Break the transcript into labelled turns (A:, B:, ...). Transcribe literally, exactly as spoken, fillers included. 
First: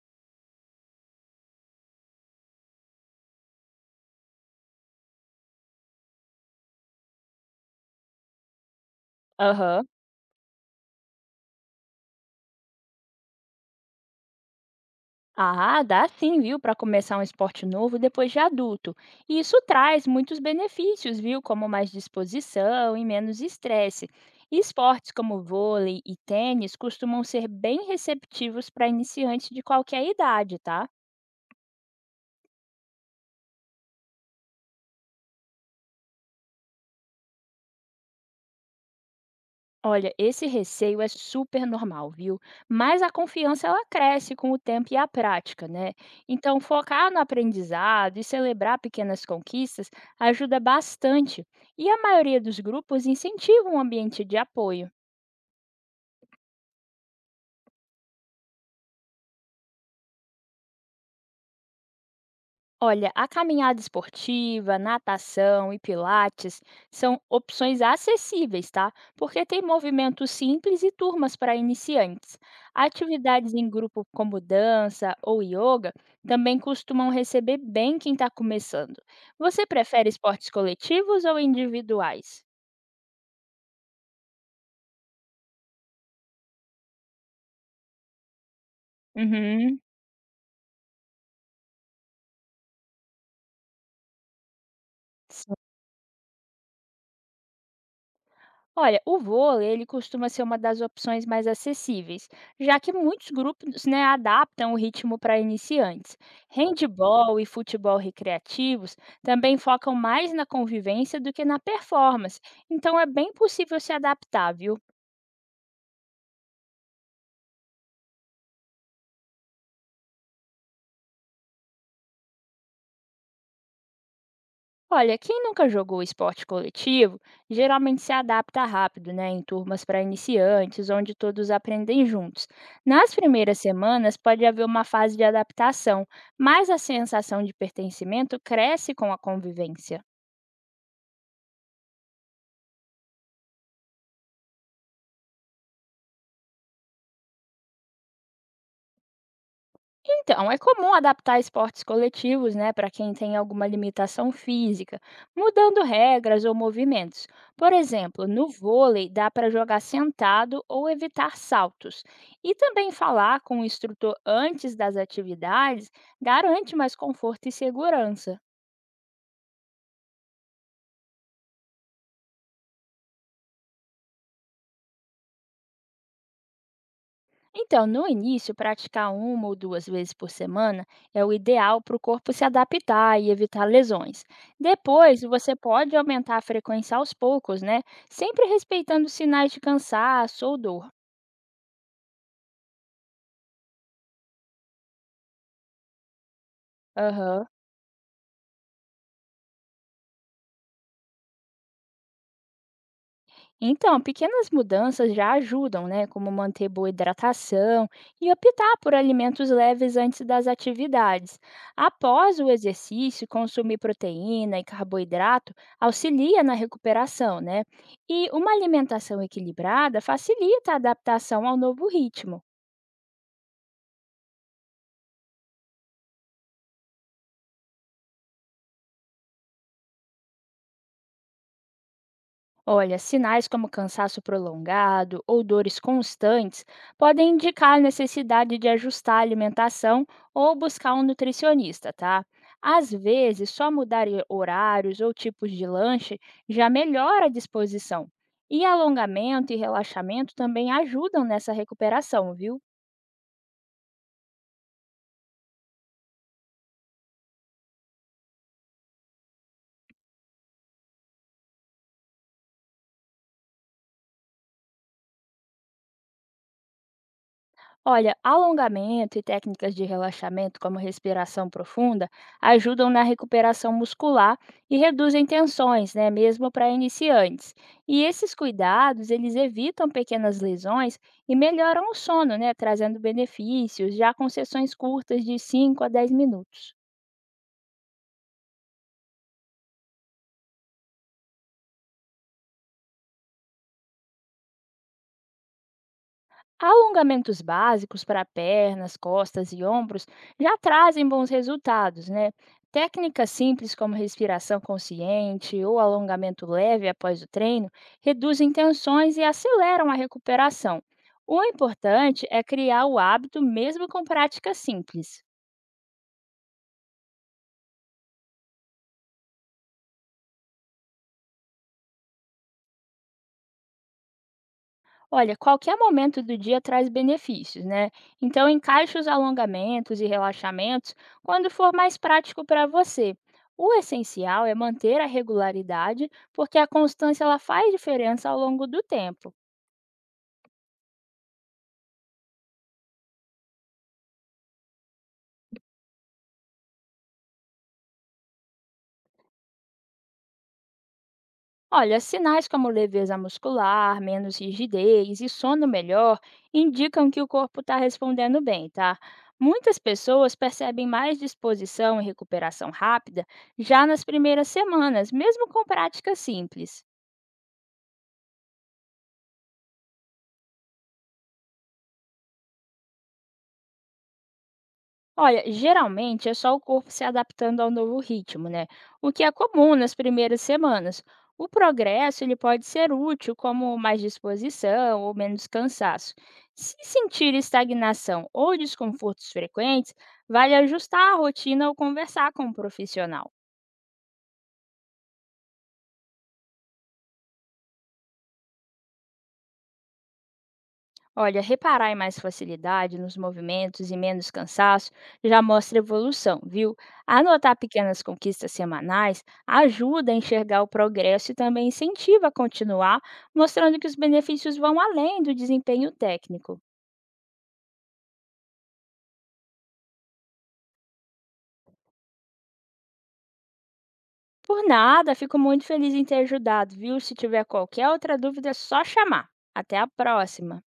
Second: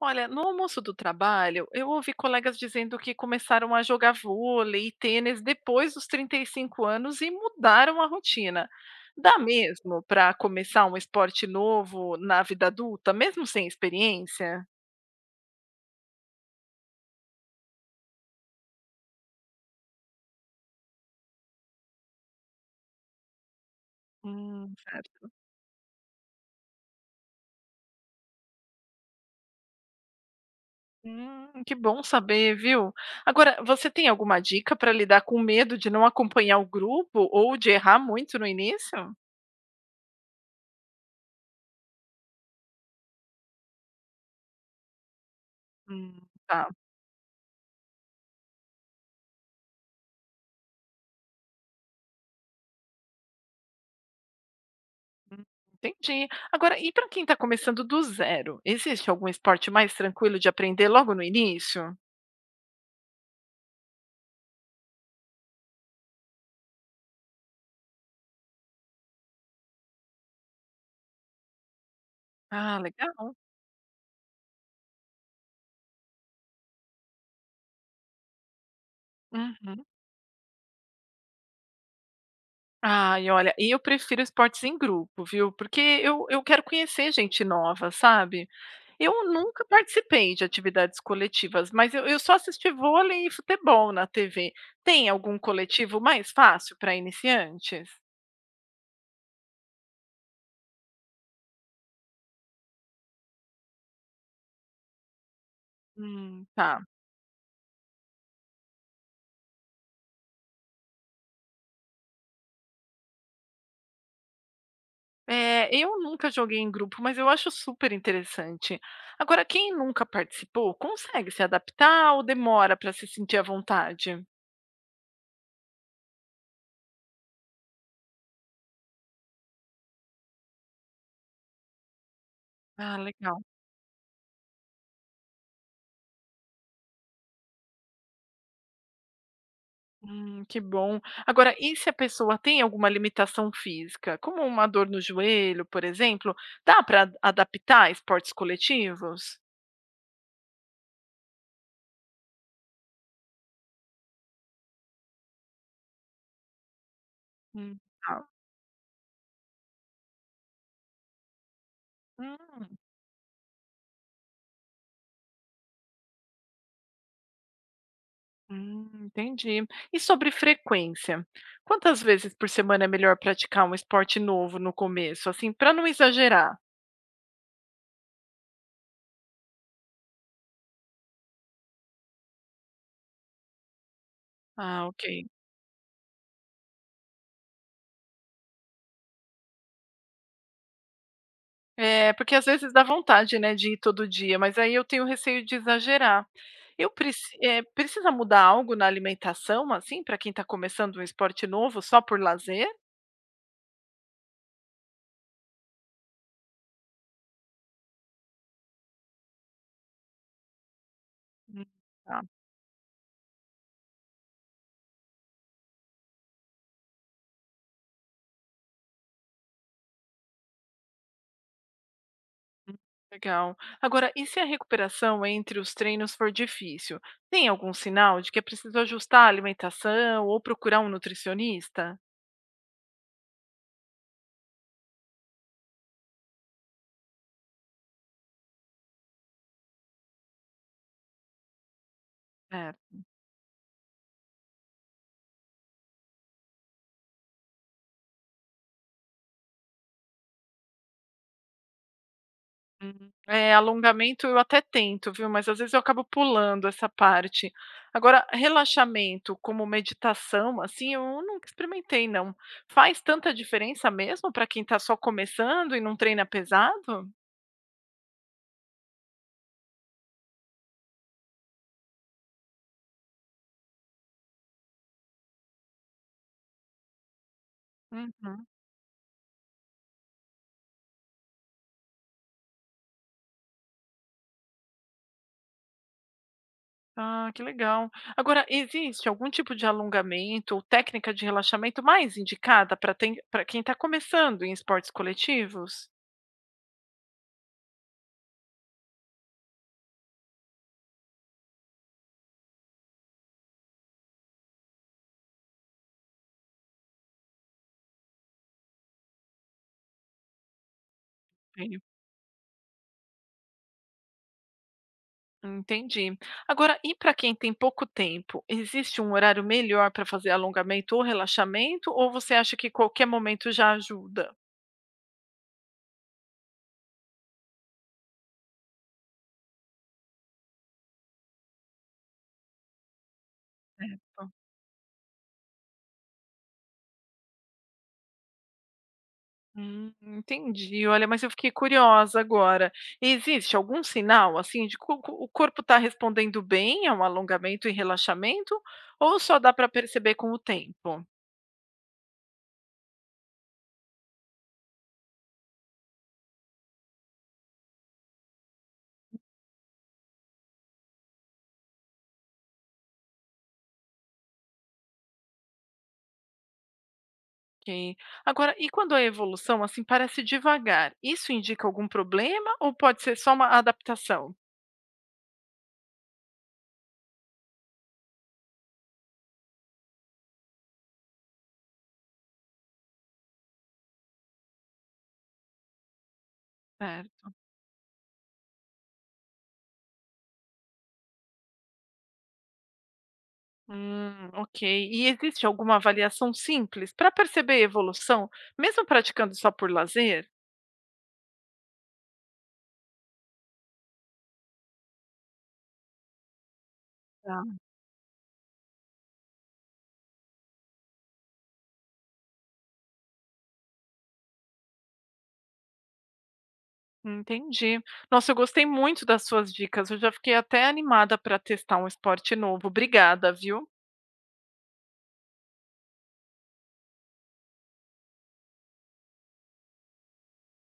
A: Olha, no almoço do trabalho, eu ouvi colegas dizendo que começaram a jogar vôlei e tênis depois dos trinta e cinco anos e mudaram a rotina. Dá
B: Aham.
A: mesmo para começar um esporte novo na vida adulta, mesmo sem experiência?
B: Ah, dá sim, viu, para começar um esporte novo depois de adulto. E isso traz muitos benefícios, viu, como mais disposição e menos estresse. E
A: Hum,
B: esportes
A: certo.
B: como vôlei e tênis costumam ser bem receptivos para iniciantes de qualquer idade, tá?
A: Hum, que bom saber, viu? Agora, você tem alguma dica para lidar com o medo de não acompanhar o grupo ou de errar muito no início?
B: Olha, esse receio é super normal, viu? Mas a confiança ela cresce com o tempo e a prática, né?
A: Hum,
B: Então,
A: tá.
B: focar no aprendizado e celebrar pequenas conquistas ajuda bastante. E a maioria dos grupos incentiva um ambiente de apoio.
A: Hum, entendi. Agora, e para quem está começando do zero, existe algum esporte mais tranquilo de aprender logo no início?
B: Olha, a caminhada esportiva, natação e pilates são opções acessíveis, tá? Porque tem movimentos simples e turmas para iniciantes.
A: Ah, legal.
B: Atividades em grupo como dança ou yoga também costumam receber bem quem está começando. Você
A: Uhum.
B: prefere esportes coletivos ou individuais?
A: Ai, olha, e eu prefiro esportes em grupo, viu? Porque eu, eu quero conhecer gente nova, sabe? Eu nunca
B: Uhum.
A: participei de atividades coletivas, mas eu, eu só assisti vôlei e futebol na T V. Tem algum coletivo mais fácil para iniciantes?
B: Olha, o vôlei, ele costuma ser uma das opções mais acessíveis, já que muitos grupos, né, adaptam o ritmo para iniciantes.
A: Hum, tá.
B: Handball e futebol recreativos também focam mais na convivência do que na performance, então é bem possível se adaptar, viu?
A: É, eu nunca joguei em grupo, mas eu acho super interessante. Agora, quem nunca participou, consegue se adaptar ou demora para se sentir à vontade?
B: Olha, quem nunca jogou esporte coletivo geralmente se adapta rápido, né, em turmas para iniciantes, onde todos aprendem juntos.
A: Ah,
B: Nas
A: legal.
B: primeiras semanas pode haver uma fase de adaptação, mas a sensação de pertencimento cresce com a convivência.
A: Hum, que bom. Agora, e se a pessoa tem alguma limitação física, como uma dor no joelho, por exemplo, dá para adaptar a esportes coletivos?
B: Então, é comum adaptar esportes coletivos, né, para quem tem alguma limitação física, mudando regras ou movimentos. Por
A: Hum, tá.
B: exemplo, no vôlei dá para jogar sentado ou evitar saltos.
A: Hum,
B: E também falar com o instrutor antes das atividades garante mais conforto e segurança.
A: hum, Entendi. E sobre frequência? Quantas vezes por semana é melhor praticar um esporte novo no começo, assim, para não exagerar?
B: Então, no início, praticar uma ou duas vezes por semana é o ideal para o corpo se adaptar e evitar lesões.
A: Ah, ok.
B: Depois, você pode aumentar a frequência aos poucos, né? Sempre respeitando sinais de cansaço ou dor.
A: É, porque às vezes dá vontade, né, de ir todo dia, mas aí eu tenho receio de exagerar. Eu preci
B: Aham.
A: eh, precisa mudar algo na alimentação, assim, para quem está começando um esporte novo só por lazer?
B: Então, pequenas mudanças já ajudam, né? Como manter boa hidratação e optar por alimentos leves antes das atividades.
A: Hum. Tá,
B: Após o exercício, consumir proteína e carboidrato auxilia na recuperação, né? E uma alimentação equilibrada facilita a adaptação ao novo ritmo.
A: legal. Agora, e se a recuperação entre os treinos for difícil? Tem algum sinal de que é preciso ajustar a alimentação ou procurar um nutricionista?
B: Olha, sinais como cansaço prolongado ou dores constantes podem indicar a necessidade de ajustar a alimentação ou buscar um nutricionista, tá?
A: É.
B: Às vezes, só mudar e- horários ou tipos de lanche já melhora a disposição. E alongamento e relaxamento também ajudam nessa recuperação, viu?
A: Hum, é, alongamento eu até tento, viu, mas às vezes eu acabo pulando essa parte. Agora, relaxamento como meditação, assim, eu nunca experimentei não. Faz tanta diferença mesmo para quem está só começando e não treina pesado?
B: Olha, alongamento e técnicas de relaxamento, como respiração profunda, ajudam na recuperação muscular e reduzem tensões, né, mesmo para iniciantes. E esses
A: Uhum.
B: cuidados, eles evitam pequenas lesões e melhoram o sono, né, trazendo benefícios já com sessões curtas de cinco a dez minutos.
A: Ah, que legal. Agora, existe algum tipo de alongamento ou técnica de relaxamento mais indicada para para quem está começando em esportes coletivos?
B: Alongamentos básicos para pernas, costas e ombros já trazem bons resultados, né? Técnicas simples como respiração consciente ou alongamento leve após o treino reduzem tensões e aceleram a recuperação. O importante é criar o hábito mesmo com práticas simples.
A: Entendi. Agora, e para quem tem pouco tempo, existe um horário melhor para fazer alongamento ou relaxamento? Ou você acha que qualquer momento já ajuda?
B: Olha, qualquer momento do dia traz benefícios, né? Então, encaixe os alongamentos e relaxamentos quando for mais prático para você. O
A: Certo.
B: essencial é manter a regularidade, porque a constância ela faz diferença ao longo do tempo.
A: Hum, entendi. Olha, mas eu fiquei curiosa agora. Existe algum sinal assim de que o co- o corpo está respondendo bem ao alongamento e relaxamento? Ou só dá para perceber com o tempo?
B: Olha, sinais como leveza muscular, menos rigidez e sono melhor indicam que o corpo está respondendo bem, tá? Muitas pessoas percebem mais disposição e recuperação rápida já nas primeiras semanas, mesmo com práticas simples.
A: Ok. Agora, e quando a evolução assim parece devagar, isso indica algum problema ou pode ser só uma adaptação?
B: Olha, geralmente é só o corpo se adaptando ao novo ritmo, né? O que é comum nas primeiras semanas. O progresso ele pode ser útil, como mais disposição ou menos cansaço. Se
A: Certo.
B: sentir estagnação ou desconfortos frequentes, vale ajustar a rotina ou conversar com um profissional.
A: Hum, ok. E existe alguma avaliação simples para perceber evolução, mesmo praticando só por lazer?
B: Olha, reparar em mais facilidade nos movimentos e menos cansaço já mostra evolução, viu?
A: Tá.
B: Anotar pequenas conquistas semanais ajuda a enxergar o progresso e também incentiva a continuar, mostrando que os benefícios vão além do desempenho técnico.
A: Entendi. Nossa, eu gostei muito das suas dicas. Eu já fiquei até animada para testar um esporte novo. Obrigada, viu?
B: Por nada, fico muito feliz em ter ajudado, viu? Se tiver qualquer outra dúvida, é só chamar. Até a próxima!